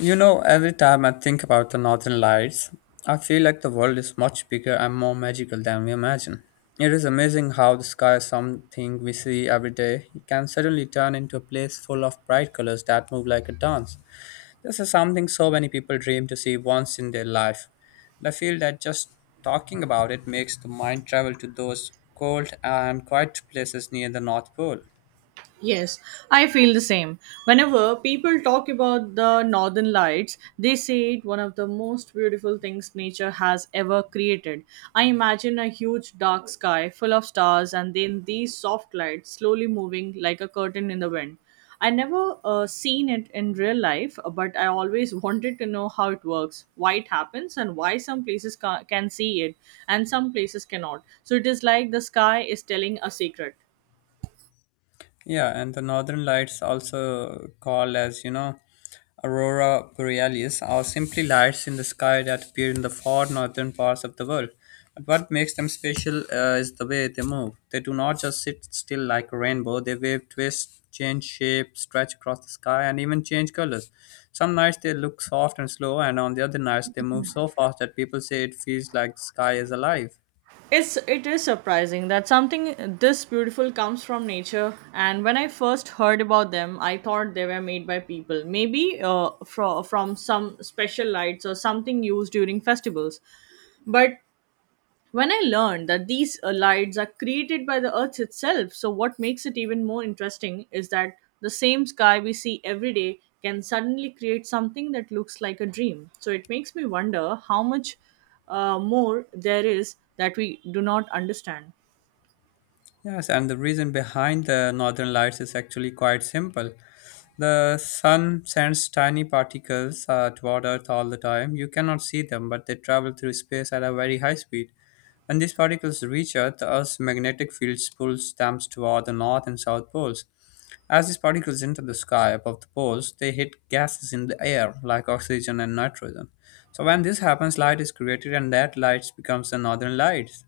You know, every time I think about the northern lights, I feel like the world is much bigger and more magical than we imagine. It is amazing how the sky, something we see every day, can suddenly turn into a place full of bright colors that move like a dance. This is something so many people dream to see once in their life. And I feel that just talking about it makes the mind travel to those cold and quiet places near the North Pole. Yes, I feel the same. Whenever people talk about the Northern Lights, they say it one of the most beautiful things nature has ever created. I imagine a huge dark sky full of stars and then these soft lights slowly moving like a curtain in the wind. I never seen it in real life, but I always wanted to know how it works, why it happens, and why some places can see it and some places cannot. So it is like the sky is telling a secret. Yeah, and the northern lights, also called as, you know, aurora borealis, are simply lights in the sky that appear in the far northern parts of the world. But what makes them special is the way they move. They do not just sit still like a rainbow, they wave, twist, change shape, stretch across the sky, and even change colors. Some nights they look soft and slow, and on the other nights they move so fast that people say it feels like the sky is alive. It is surprising that something this beautiful comes from nature. And when I first heard about them, I thought they were made by people, maybe from some special lights or something used during festivals. But when I learned that these lights are created by the Earth itself, so what makes it even more interesting is that the same sky we see every day can suddenly create something that looks like a dream. So it makes me wonder how much more there is that we do not understand. Yes, and the reason behind the northern lights is actually quite simple. The sun sends tiny particles toward Earth all the time. You cannot see them, but they travel through space at a very high speed. When these particles reach Earth, Earth's magnetic field pulls them toward the north and south poles. As these particles enter the sky above the poles, they hit gases in the air like oxygen and nitrogen. So when this happens, light is created, and that light becomes the northern lights.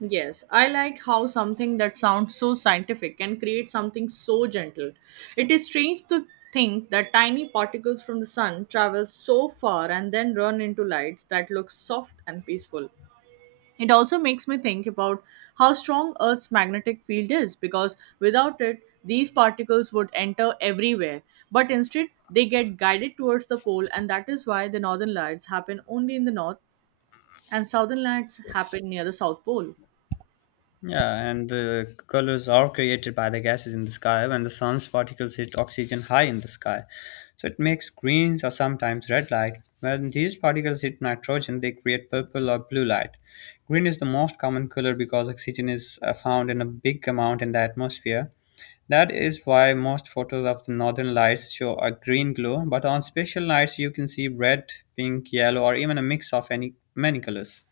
Yes, I like how something that sounds so scientific can create something so gentle. It is strange to think that tiny particles from the sun travel so far and then run into lights that look soft and peaceful. It also makes me think about how strong Earth's magnetic field is because without it, these particles would enter everywhere. But instead, they get guided towards the pole, and that is why the northern lights happen only in the north and southern lights happen near the south pole. Yeah, and the colors are created by the gases in the sky when the sun's particles hit oxygen high in the sky. So it makes greens or sometimes red light. When these particles hit nitrogen, they create purple or blue light. Green is the most common color because oxygen is found in a big amount in the atmosphere. That is why most photos of the northern lights show a green glow, but on special nights you can see red, pink, yellow, or even a mix of any many colors.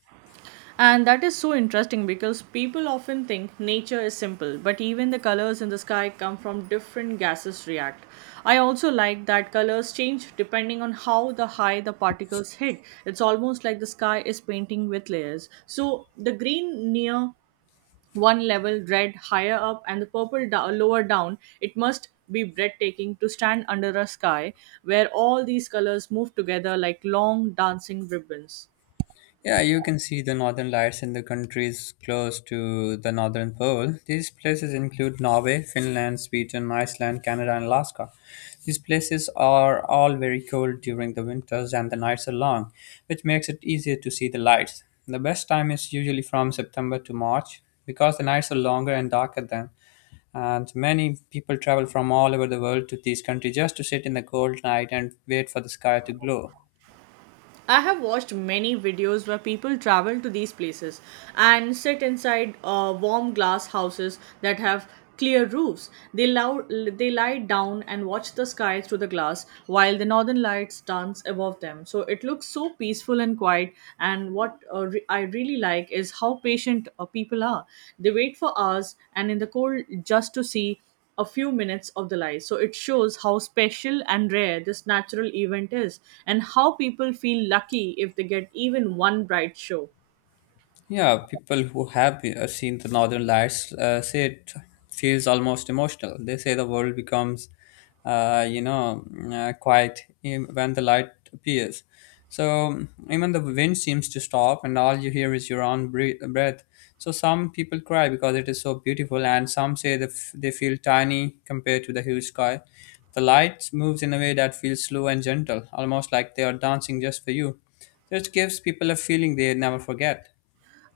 And that is so interesting because people often think nature is simple, but even the colors in the sky come from different gases react. I also like that colors change depending on how the high the particles hit. It's almost like the sky is painting with layers. So the green near one level, red higher up, and the purple lower down. It must be breathtaking to stand under a sky where all these colors move together like long dancing ribbons. Yeah, you can see the northern lights in the countries close to the northern pole. These places include Norway, Finland, Sweden, Iceland, Canada, and Alaska. These places are all very cold during the winters and the nights are long, which makes it easier to see the lights. The best time is usually from September to March because the nights are longer and darker then. And many people travel from all over the world to these countries just to sit in the cold night and wait for the sky to glow. I have watched many videos where people travel to these places and sit inside warm glass houses that have clear roofs. They lie down and watch the sky through the glass while the northern lights dance above them. So it looks so peaceful and quiet. And what I really like is how patient people are. They wait for hours and in the cold just to see a few minutes of the light. So it shows how special and rare this natural event is and how people feel lucky if they get even one bright show. Yeah, people who have seen the Northern Lights say it feels almost emotional. They say the world becomes, quiet when the light appears. So even the wind seems to stop, and all you hear is your own breath. So some people cry because it is so beautiful, and some say that they feel tiny compared to the huge sky. The light moves in a way that feels slow and gentle, almost like they are dancing just for you. So it gives people a feeling they never forget.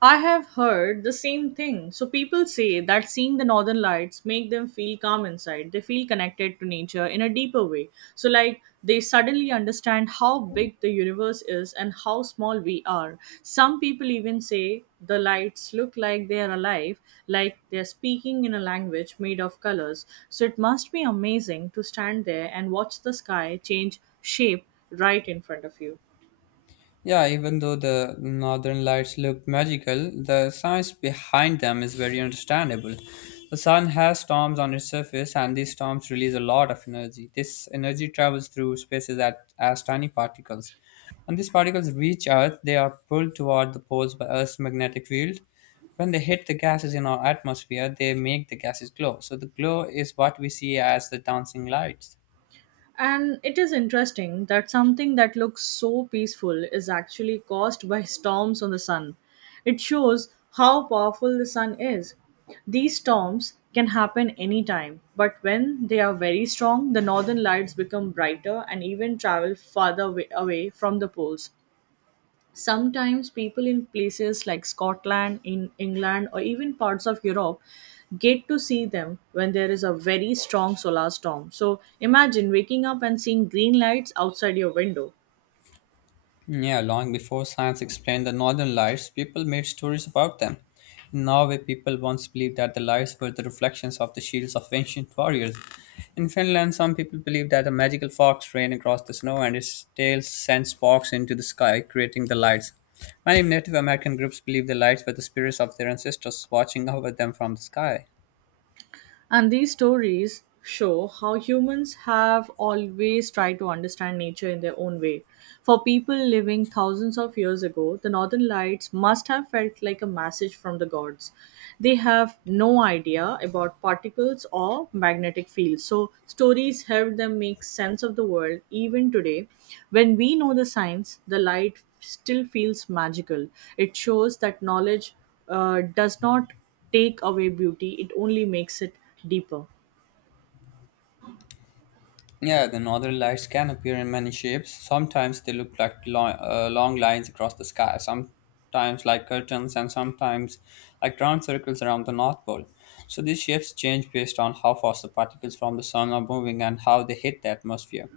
I have heard the same thing. So people say that seeing the northern lights make them feel calm inside. They feel connected to nature in a deeper way. So like they suddenly understand how big the universe is and how small we are. Some people even say the lights look like they are alive, like they're speaking in a language made of colors. So it must be amazing to stand there and watch the sky change shape right in front of you. Yeah, even though the northern lights look magical, the science behind them is very understandable. The sun has storms on its surface, and these storms release a lot of energy. This energy travels through spaces as tiny particles. When these particles reach Earth, they are pulled toward the poles by Earth's magnetic field. When they hit the gases in our atmosphere, they make the gases glow. So, the glow is what we see as the dancing lights. And it is interesting that something that looks so peaceful is actually caused by storms on the sun. It shows how powerful the sun is. These storms can happen anytime, but when they are very strong, the northern lights become brighter and even travel farther away from the poles sometimes people in places like Scotland, in England, or even parts of Europe get to see them when there is a very strong solar storm. So imagine waking up and seeing green lights outside your window. Yeah, long before science explained the northern lights, people made stories about them. In Norway, people once believed that the lights were the reflections of the shields of ancient warriors. In Finland, some people believe that a magical fox ran across the snow and its tail sent sparks into the sky, creating the lights. Many Native American groups believe the lights were the spirits of their ancestors watching over them from the sky. And these stories show how humans have always tried to understand nature in their own way. For people living thousands of years ago, the northern lights must have felt like a message from the gods. They have no idea about particles or magnetic fields. So, stories help them make sense of the world even today. When we know the science, the light still feels magical. It shows that knowledge does not take away beauty, it only makes it deeper. Yeah, the northern lights can appear in many shapes. Sometimes they look like long lines across the sky, sometimes like curtains, and sometimes like round circles around the North Pole. So these shapes change based on how fast the particles from the sun are moving and how they hit the atmosphere.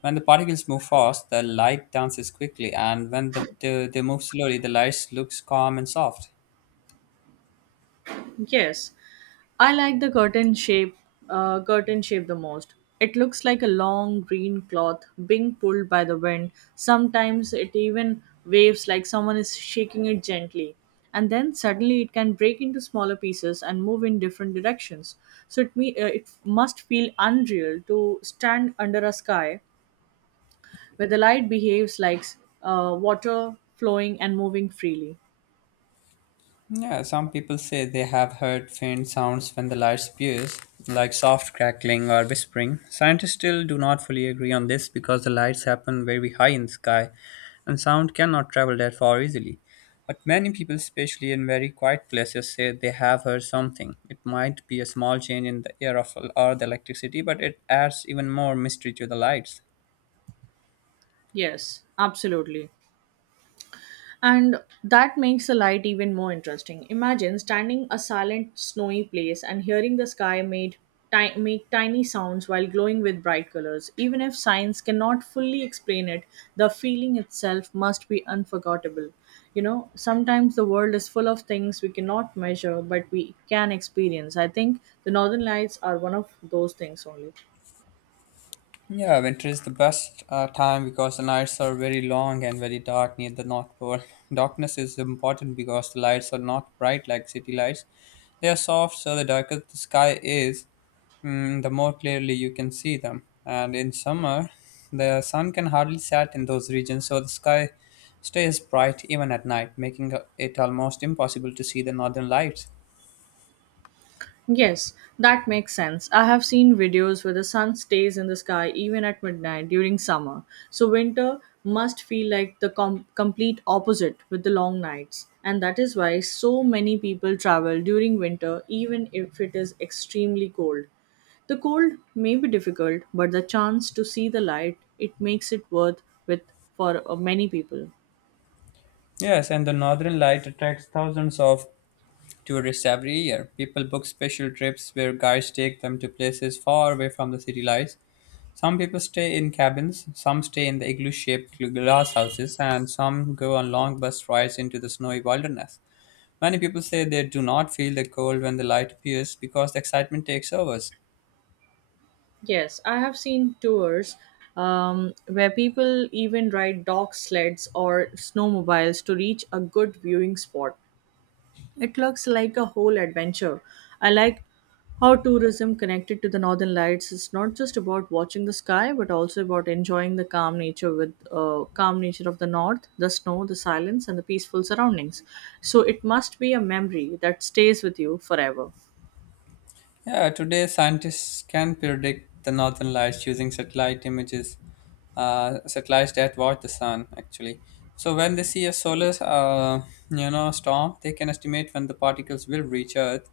When the particles move fast, the light dances quickly, and when they move slowly, the light looks calm and soft. Yes, I like the curtain shape the most. It looks like a long green cloth being pulled by the wind. Sometimes it even waves like someone is shaking it gently. And then suddenly it can break into smaller pieces and move in different directions. So it must feel unreal to stand under a sky where the light behaves like water flowing and moving freely. Yeah, some people say they have heard faint sounds when the light appears, like soft crackling or whispering. Scientists still do not fully agree on this because the lights happen very high in the sky and sound cannot travel that far easily. But many people, especially in very quiet places, say they have heard something. It might be a small change in the air or the electricity, but it adds even more mystery to the lights. Yes, absolutely. And that makes the light even more interesting. Imagine standing a silent, snowy place and hearing the sky make tiny sounds while glowing with bright colors. Even if science cannot fully explain it, the feeling itself must be unforgettable. You know, sometimes the world is full of things we cannot measure, but we can experience. I think the Northern Lights are one of those things only. Yeah, winter is the best time because the nights are very long and very dark near the North Pole. Darkness is important because the lights are not bright like city lights. They are soft, so the darker the sky is, the more clearly you can see them. And in summer, the sun can hardly set in those regions, so the sky stays bright even at night, making it almost impossible to see the northern lights. Yes, that makes sense. I have seen videos where the sun stays in the sky even at midnight during summer. So winter must feel like the complete opposite with the long nights. And that is why so many people travel during winter even if it is extremely cold. The cold may be difficult, but the chance to see the light, it makes it worth with for many people. Yes, and the northern light attracts thousands of tourists every year. People book special trips where guides take them to places far away from the city lights. Some people stay in cabins, some stay in the igloo shaped glass houses, and some go on long bus rides into the snowy wilderness. Many people say they do not feel the cold when the light appears because the excitement takes over. Yes, I have seen tours where people even ride dog sleds or snowmobiles to reach a good viewing spot. It looks like a whole adventure. I like how tourism connected to the Northern Lights is not just about watching the sky, but also about enjoying the calm nature of the North, the snow, the silence, and the peaceful surroundings. So it must be a memory that stays with you forever. Yeah, today scientists can predict the northern lights using satellite images, satellites that watch the sun actually. So when they see a storm, they can estimate when the particles will reach Earth.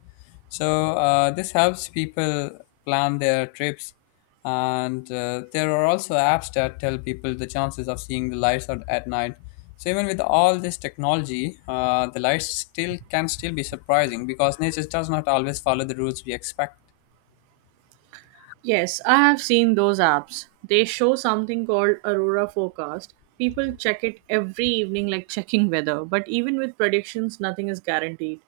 So this helps people plan their trips and there are also apps that tell people the chances of seeing the lights out at night. So even with all this technology the lights still can still be surprising because nature does not always follow the rules we expect. Yes, I have seen those apps. They show something called Aurora Forecast. People check it every evening, like checking weather, but even with predictions, nothing is guaranteed.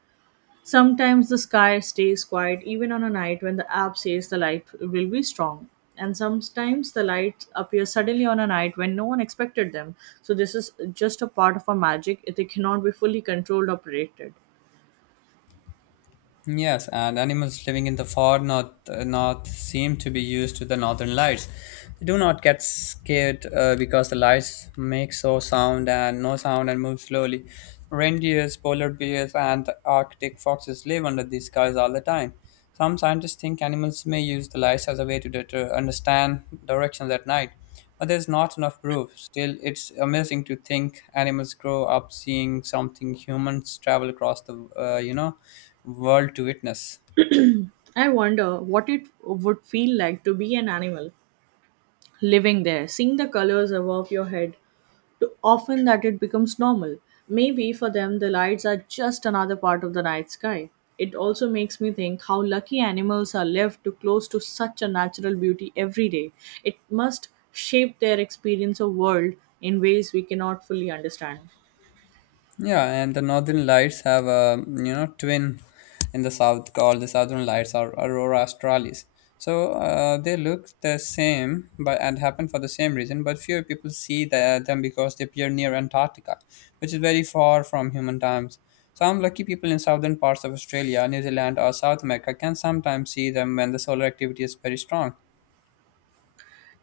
Sometimes the sky stays quiet even on a night when the app says the light will be strong. And sometimes the lights appear suddenly on a night when no one expected them. So, this is just a part of our magic. They cannot be fully controlled or predicted. Yes, and animals living in the north seem to be used to the northern lights. They do not get scared because the lights make so sound and no sound and move slowly. Reindeers, polar bears, and the Arctic foxes live under these skies all the time. Some scientists think animals may use the lights as a way to understand directions at night, but there's not enough proof. Still, it's amazing to think animals grow up seeing something humans travel across the world to witness. I wonder what it would feel like to be an animal living there, seeing the colors above your head too often that it becomes normal. Maybe for them, the lights are just another part of the night sky. It also makes me think how lucky animals are left to close to such a natural beauty every day. It must shape their experience of world in ways we cannot fully understand. Yeah, and the northern lights have a, you know, twin in the south called the southern lights or aurora australis. So they look the same, but and happen for the same reason. But fewer people see them because they appear near Antarctica, which is very far from human times. Some lucky people in southern parts of Australia, New Zealand, or South America can sometimes see them when the solar activity is very strong.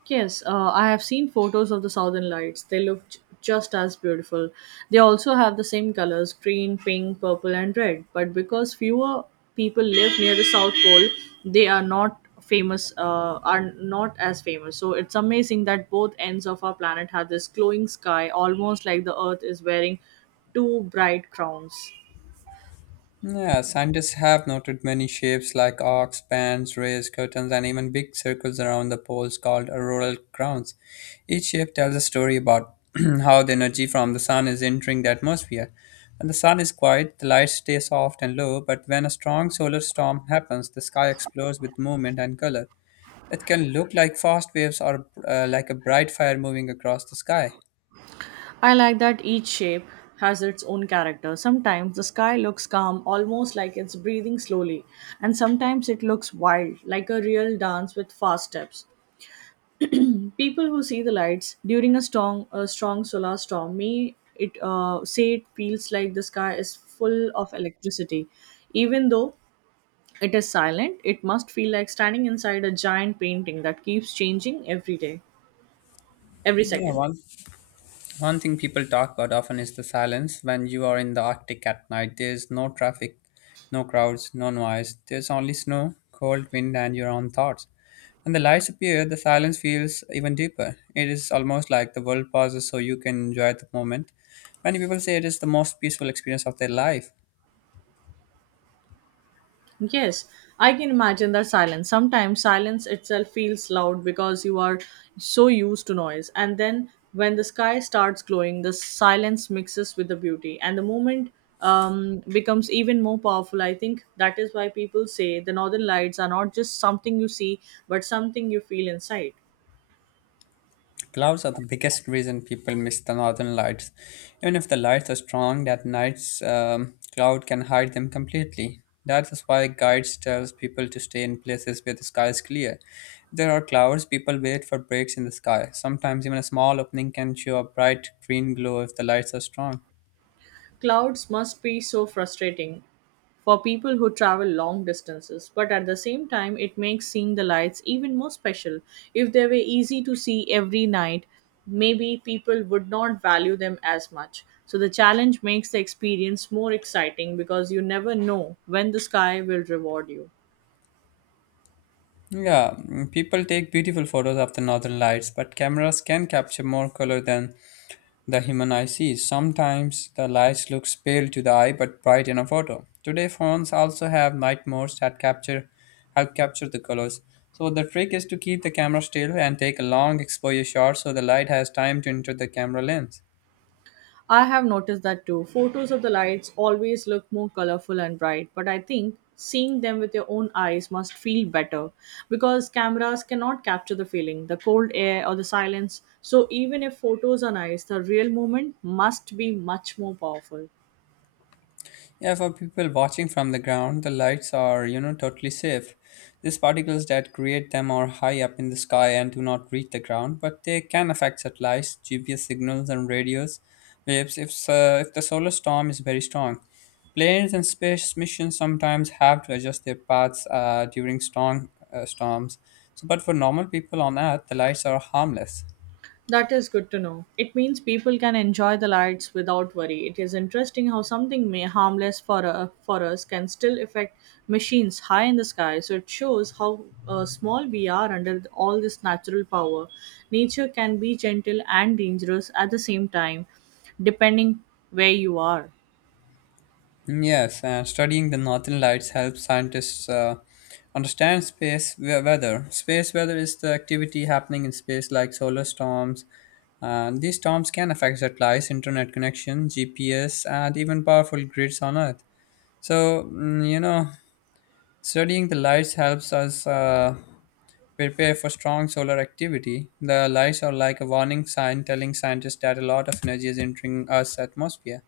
Yes, I have seen photos of the Southern Lights. They look just as beautiful. They also have the same colors green, pink, purple, and red. But because fewer people live near the South Pole, they are not famous, are not as famous. So it's amazing that both ends of our planet have this glowing sky, almost like the Earth is wearing two bright crowns. Yeah, scientists have noted many shapes like arcs, bands, rays, curtains, and even big circles around the poles called auroral crowns. Each shape tells a story about how the energy from the sun is entering the atmosphere. When the sun is quiet, the light stays soft and low, but when a strong solar storm happens, the sky explodes with movement and color. It can look like fast waves or like a bright fire moving across the sky. I like that each shape has its own character. Sometimes the sky looks calm, almost like it's breathing slowly, and sometimes it looks wild, like a real dance with fast steps. People who see the lights during a strong solar storm may it say it feels like the sky is full of electricity, even though it is silent. It must feel like standing inside a giant painting that keeps changing every day, every Yeah, second. one One thing people talk about often is the silence when you are in the Arctic at night. There's no traffic, no crowds, no noise. There's only snow, cold wind, and your own thoughts. When the lights appear, the silence feels even deeper. It is almost like the world pauses so you can enjoy the moment. Many people say it is the most peaceful experience of their life. Yes, I can imagine that silence. Sometimes silence itself feels loud because you are so used to noise. And then when the sky starts glowing, the silence mixes with the beauty, and the moment becomes even more powerful. I think that is why people say the northern lights are not just something you see, but something you feel inside. Clouds are the biggest reason people miss the northern lights. Even if the lights are strong, that night's cloud can hide them completely. That is why guides tells people to stay in places where the sky is clear. If there are clouds, people wait for breaks in the sky. Sometimes even a small opening can show a bright green glow if the lights are strong. Clouds must be so frustrating for people who travel long distances, but at the same time, it makes seeing the lights even more special. If they were easy to see every night, maybe people would not value them as much. So the challenge makes the experience more exciting because you never know when the sky will reward you. Yeah, people take beautiful photos of the northern lights, but cameras can capture more color than the human eye sees. Sometimes the light looks pale to the eye but bright in a photo. Today phones also have night modes that capture help capture the colors. So the trick is to keep the camera still and take a long exposure shot so the light has time to enter the camera lens. I have noticed that too. Photos of the lights always look more colorful and bright, but I think seeing them with your own eyes must feel better because cameras cannot capture the feeling, the cold air, or the silence. So, even if photos are nice, the real moment must be much more powerful. Yeah, for people watching from the ground, the lights are, totally safe. These particles that create them are high up in the sky and do not reach the ground, but they can affect satellites, GPS signals, and radios waves if the solar storm is very strong. Planes and space missions sometimes have to adjust their paths during strong storms. But for normal people on Earth, the lights are harmless. That is good to know. It means people can enjoy the lights without worry. It is interesting how something may harmless for us can still affect machines high in the sky. So it shows how small we are under all this natural power. Nature can be gentle and dangerous at the same time, depending where you are. Yes, and studying the northern lights helps scientists understand space weather. Space weather is the activity happening in space, like solar storms. And these storms can affect satellites, internet connection, GPS, and even powerful grids on Earth. So, mm, you know, Studying the lights helps us prepare for strong solar activity. The lights are like a warning sign telling scientists that a lot of energy is entering Earth's atmosphere.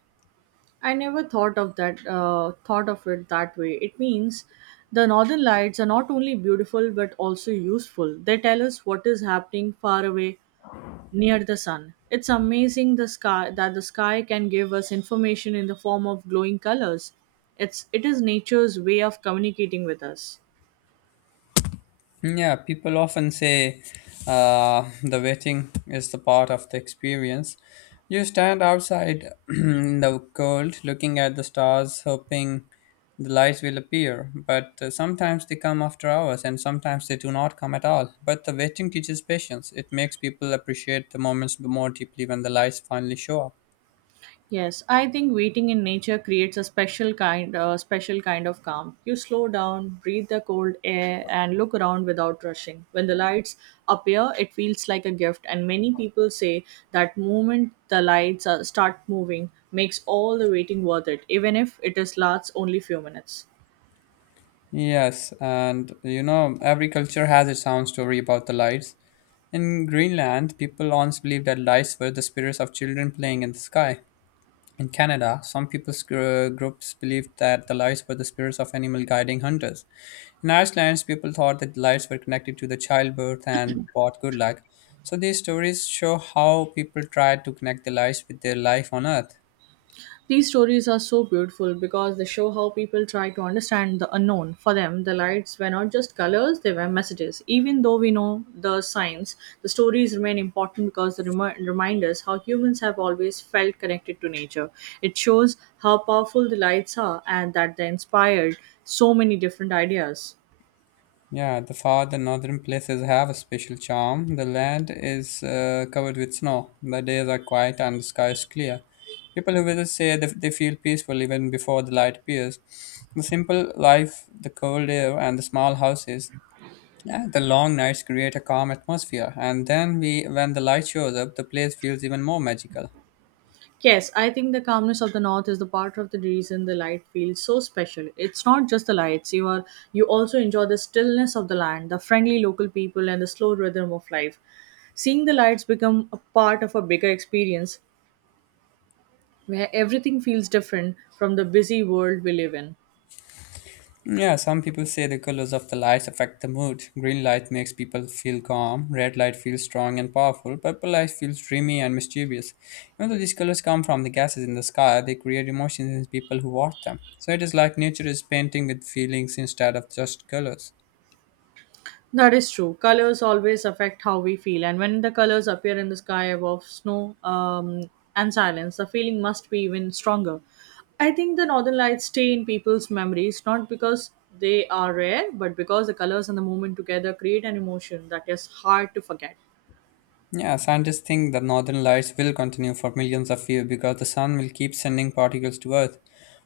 I never thought of that. Thought of it that way. It means the northern lights are not only beautiful but also useful. They tell us what is happening far away near the sun. It's amazing the sky that the sky can give us information in the form of glowing colors. It is nature's way of communicating with us. Yeah, people often say the waiting is the part of the experience. You stand outside in the cold looking at the stars, hoping the lights will appear. But sometimes they come after hours, and sometimes they do not come at all. But the waiting teaches patience. It makes people appreciate the moments more deeply when the lights finally show up. Yes, I think waiting in nature creates a special kind of calm. You slow down, breathe the cold air and look around without rushing. When the lights appear, it feels like a gift and many people say that moment the lights start moving makes all the waiting worth it even if it is lasts only few minutes. Yes, and you know, every culture has its own story about the lights. In Greenland, people once believed that lights were the spirits of children playing in the sky. In Canada, some people's groups believed that the lights were the spirits of animal guiding hunters. In Iceland, people thought that lights were connected to the childbirth and brought good luck. So these stories show how people try to connect the lights with their life on Earth. These stories are so beautiful because they show how people try to understand the unknown. For them, the lights were not just colors, they were messages. Even though we know the signs, the stories remain important because they remind us how humans have always felt connected to nature. It shows how powerful the lights are and that they inspired so many different ideas. Yeah, the northern places have a special charm. The land is covered with snow. The days are quiet and the sky is clear. People who visit say that they feel peaceful even before the light appears. The simple life, the cold air, and the small houses, yeah, the long nights create a calm atmosphere. And when the light shows up, the place feels even more magical. Yes, I think the calmness of the north is the part of the reason the light feels so special. It's not just the lights; you also enjoy the stillness of the land, the friendly local people, and the slow rhythm of life. Seeing the lights become a part of a bigger experience where everything feels different from the busy world we live in. Yeah, some people say the colors of the lights affect the mood. Green light makes people feel calm, red light feels strong and powerful, purple light feels dreamy and mischievous. Even though these colors come from the gases in the sky, they create emotions in people who watch them. So it is like nature is painting with feelings instead of just colors. That is true. Colors always affect how we feel, and when the colors appear in the sky above snow and silence, the feeling must be even stronger. I think the northern lights stay in people's memories not because they are rare, but because the colors and the moment together create an emotion that is hard to forget. Yeah, scientists think the northern lights will continue for millions of years because the sun will keep sending particles to Earth.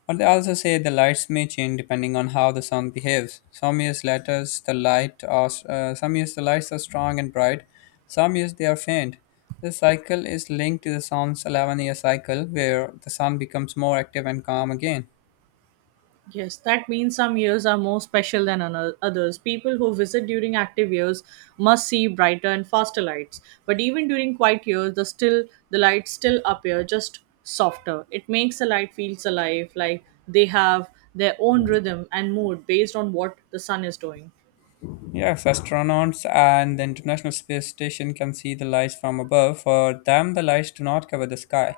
But they also say the lights may change depending on how the sun behaves. Some years the lights are strong and bright, some years they are faint. This cycle is linked to the sun's 11-year cycle where the sun becomes more active and calm again. Yes, that means some years are more special than others. People who visit during active years must see brighter and faster lights. But even during quiet years, the lights still appear just softer. It makes the light feels alive, like they have their own rhythm and mood based on what the sun is doing. Yes, astronauts and the International Space Station can see the lights from above. For them, the lights do not cover the sky.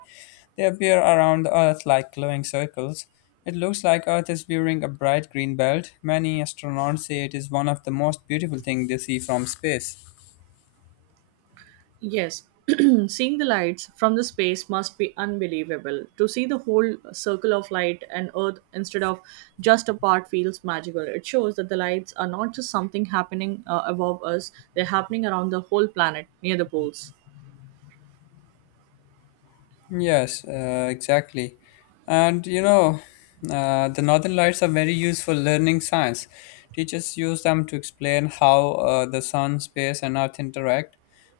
They appear around the Earth like glowing circles. It looks like Earth is wearing a bright green belt. Many astronauts say it is one of the most beautiful things they see from space. Yes, seeing the lights from the space must be unbelievable. To see the whole circle of light and Earth instead of just a part feels magical. It shows that the lights are not just something happening above us, they're happening around the whole planet near the poles. Yes, exactly. And you know, the northern lights are very useful learning science. Teachers use them to explain how the sun, space, and earth interact.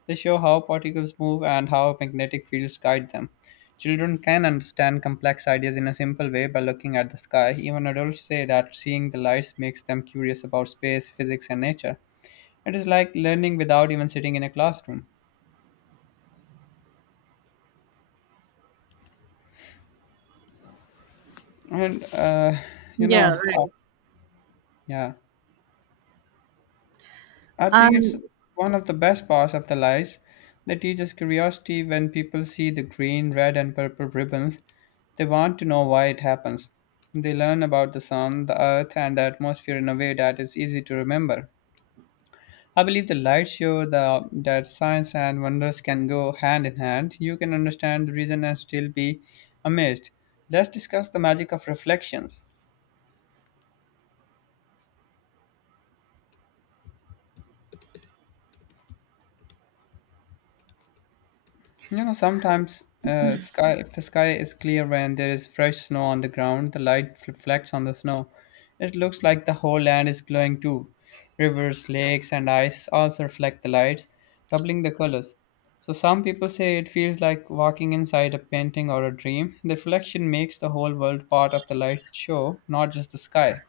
They show how particles move and how magnetic fields guide them. Children can understand complex ideas in a simple way by looking at the sky. Even adults say that seeing the lights makes them curious about space, physics, and nature. It is like learning without even sitting in a classroom. And you Yeah, know, right. yeah. I think it's And one of the best parts of the lights. They teach us curiosity when people see the green, red, and purple ribbons. They want to know why it happens. They learn about the sun, the earth, and the atmosphere in a way that is easy to remember. I believe the lights show that science and wonders can go hand in hand. You can understand the reason and still be amazed. Let's discuss the magic of reflections. You know, sometimes sky if the sky is clear and there is fresh snow on the ground, the light reflects on the snow. It looks like the whole land is glowing too. Rivers, lakes, and ice also reflect the lights, doubling the colors. So some people say it feels like walking inside a painting or a dream. The reflection makes the whole world part of the light show, not just the sky.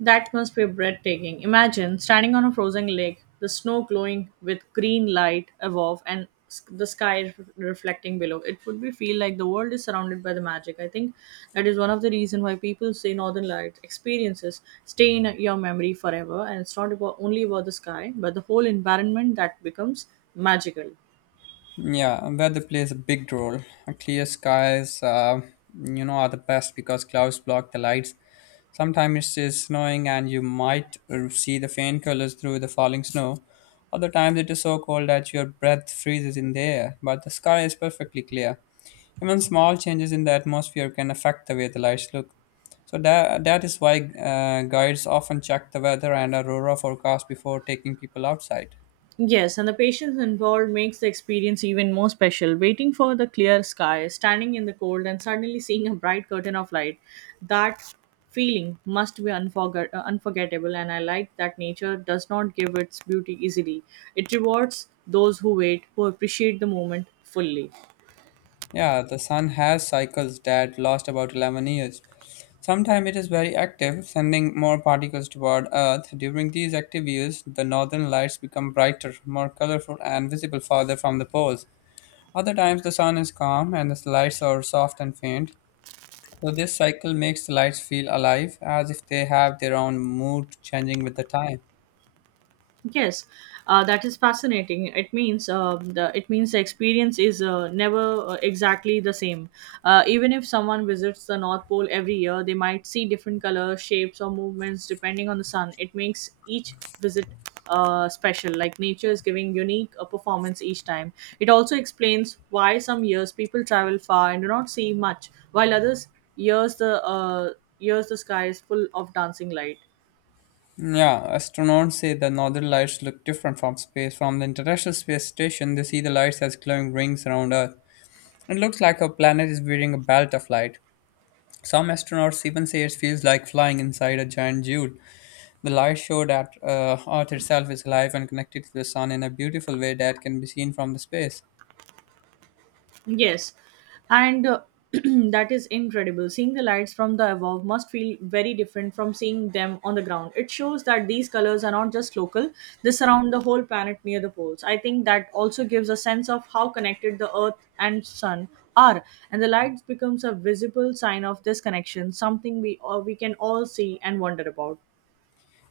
that must be breathtaking. Imagine standing on a frozen lake, the snow glowing with green light above and the sky reflecting below. It would be feel like the world is surrounded by the magic. I think that is one of the reason why people say Northern Light experiences stay in your memory forever and it's not about only about the sky, but the whole environment that becomes magical. Yeah, weather plays a big role. Clear skies, are the best because clouds block the lights. Sometimes it is snowing and you might see the faint colors through the falling snow. Other times it is so cold that your breath freezes in the air, but the sky is perfectly clear. Even small changes in the atmosphere can affect the way the lights look. So that is why guides often check the weather and aurora forecast before taking people outside. Yes, and the patience involved makes the experience even more special. Waiting for the clear sky, standing in the cold, and suddenly seeing a bright curtain of light. That feeling must be unforgettable, and I like that nature does not give its beauty easily. It rewards those who wait, who appreciate the moment fully. Yeah, the sun has cycles that last about 11 years. Sometimes it is very active, sending more particles toward Earth. During these active years, the northern lights become brighter, more colorful, and visible farther from the poles. Other times, the sun is calm and the lights are soft and faint. So, this cycle makes the lights feel alive, as if they have their own mood changing with the time. Yes, that is fascinating. It means the it means the experience is never exactly the same. Even if someone visits the North Pole every year, they might see different colors, shapes, or movements depending on the sun. It makes each visit special. Like nature is giving unique a performance each time. It also explains why some years people travel far and do not see much, while others years the uh, years the sky is full of dancing light. Yeah, astronauts say the northern lights look different from space. From the International Space Station, they see the lights as glowing rings around Earth. It looks like our planet is wearing a belt of light. Some astronauts even say it feels like flying inside a giant jewel. The light showed that Earth itself is alive and connected to the sun in a beautiful way that can be seen from the space. Yes, and that is incredible. Seeing the lights from the above must feel very different from seeing them on the ground. It shows that these colors are not just local, they surround the whole planet near the poles. I think that also gives a sense of how connected the Earth and Sun are, and the lights becomes a visible sign of this connection, something we can all see and wonder about.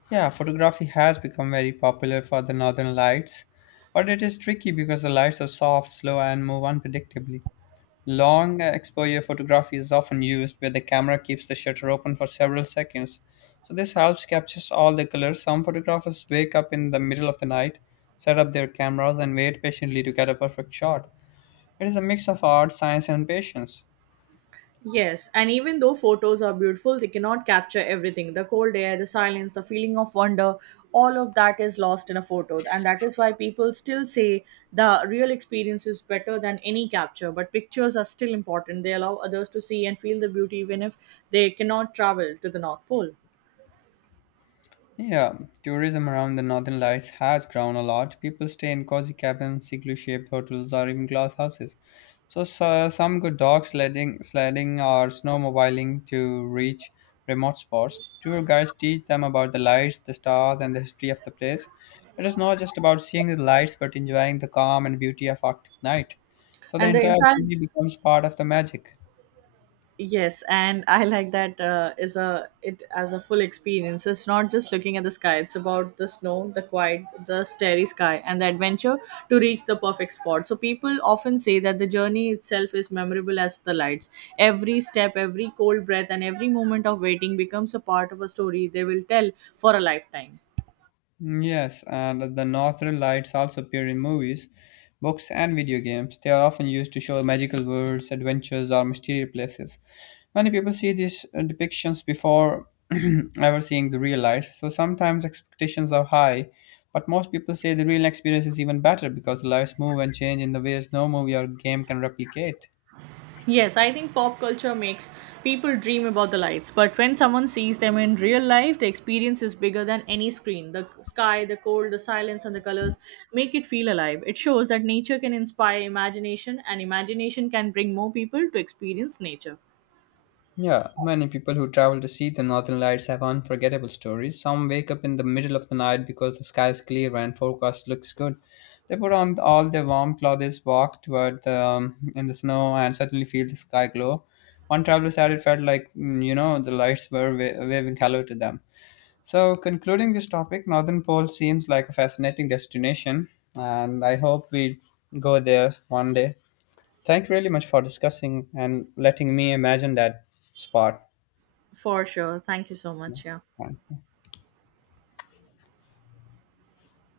Yeah, photography has become very popular for the northern lights, but it is tricky because the lights are soft, slow, and move unpredictably. Long exposure photography is often used where the camera keeps the shutter open for several seconds. So this helps captures all the colors. Some photographers wake up in the middle of the night, set up their cameras and wait patiently to get a perfect shot. It is a mix of art, science and patience. Yes, and even though photos are beautiful, they cannot capture everything. The cold air, the silence, the feeling of wonder, all of that is lost in a photo. And that is why people still say the real experience is better than any capture. But pictures are still important. They allow others to see and feel the beauty even if they cannot travel to the North Pole. Yeah, tourism around the Northern Lights has grown a lot. People stay in cozy cabins, igloo-shaped hotels, or even glass houses. So some go dog sledding or snowmobiling to reach remote spots. Tour guides teach them about the lights, the stars, and the history of the place. It is not just about seeing the lights, but enjoying the calm and beauty of Arctic night. So the And the entire entire journey becomes part of the magic. yes, and I like that is a it as a full experience. It's not just looking at the sky. It's about the snow, the quiet, the starry sky, and the adventure to reach the perfect spot. So people often say that the journey itself is memorable as the lights. Every step, every cold breath, and every moment of waiting becomes a part of a story they will tell for a lifetime. Yes, and the northern lights also appear in movies, books, and video games. They are often used to show magical worlds, adventures, or mysterious places. Many people see these depictions before ever seeing the real lights, so sometimes expectations are high. But most people say the real experience is even better because the lights move and change in the ways no movie or game can replicate. Yes, I think pop culture makes people dream about the lights, but when someone sees them in real life, the experience is bigger than any screen. The sky, the cold, the silence, and the colors make it feel alive. It shows that nature can inspire imagination, and imagination can bring more people to experience nature. Yeah, many people who travel to see the northern lights have unforgettable stories. Some wake up in the middle of the night because the sky is clear and forecast looks good. They put on all their warm clothes, walk toward the in the snow, and suddenly feel the sky glow. One traveler said it felt like the lights were waving hello to them. So, concluding this topic, Northern Pole seems like a fascinating destination, and I hope we go there one day. Thank you really much for discussing and letting me imagine that spot. For sure. Thank you so much. Yeah. Okay.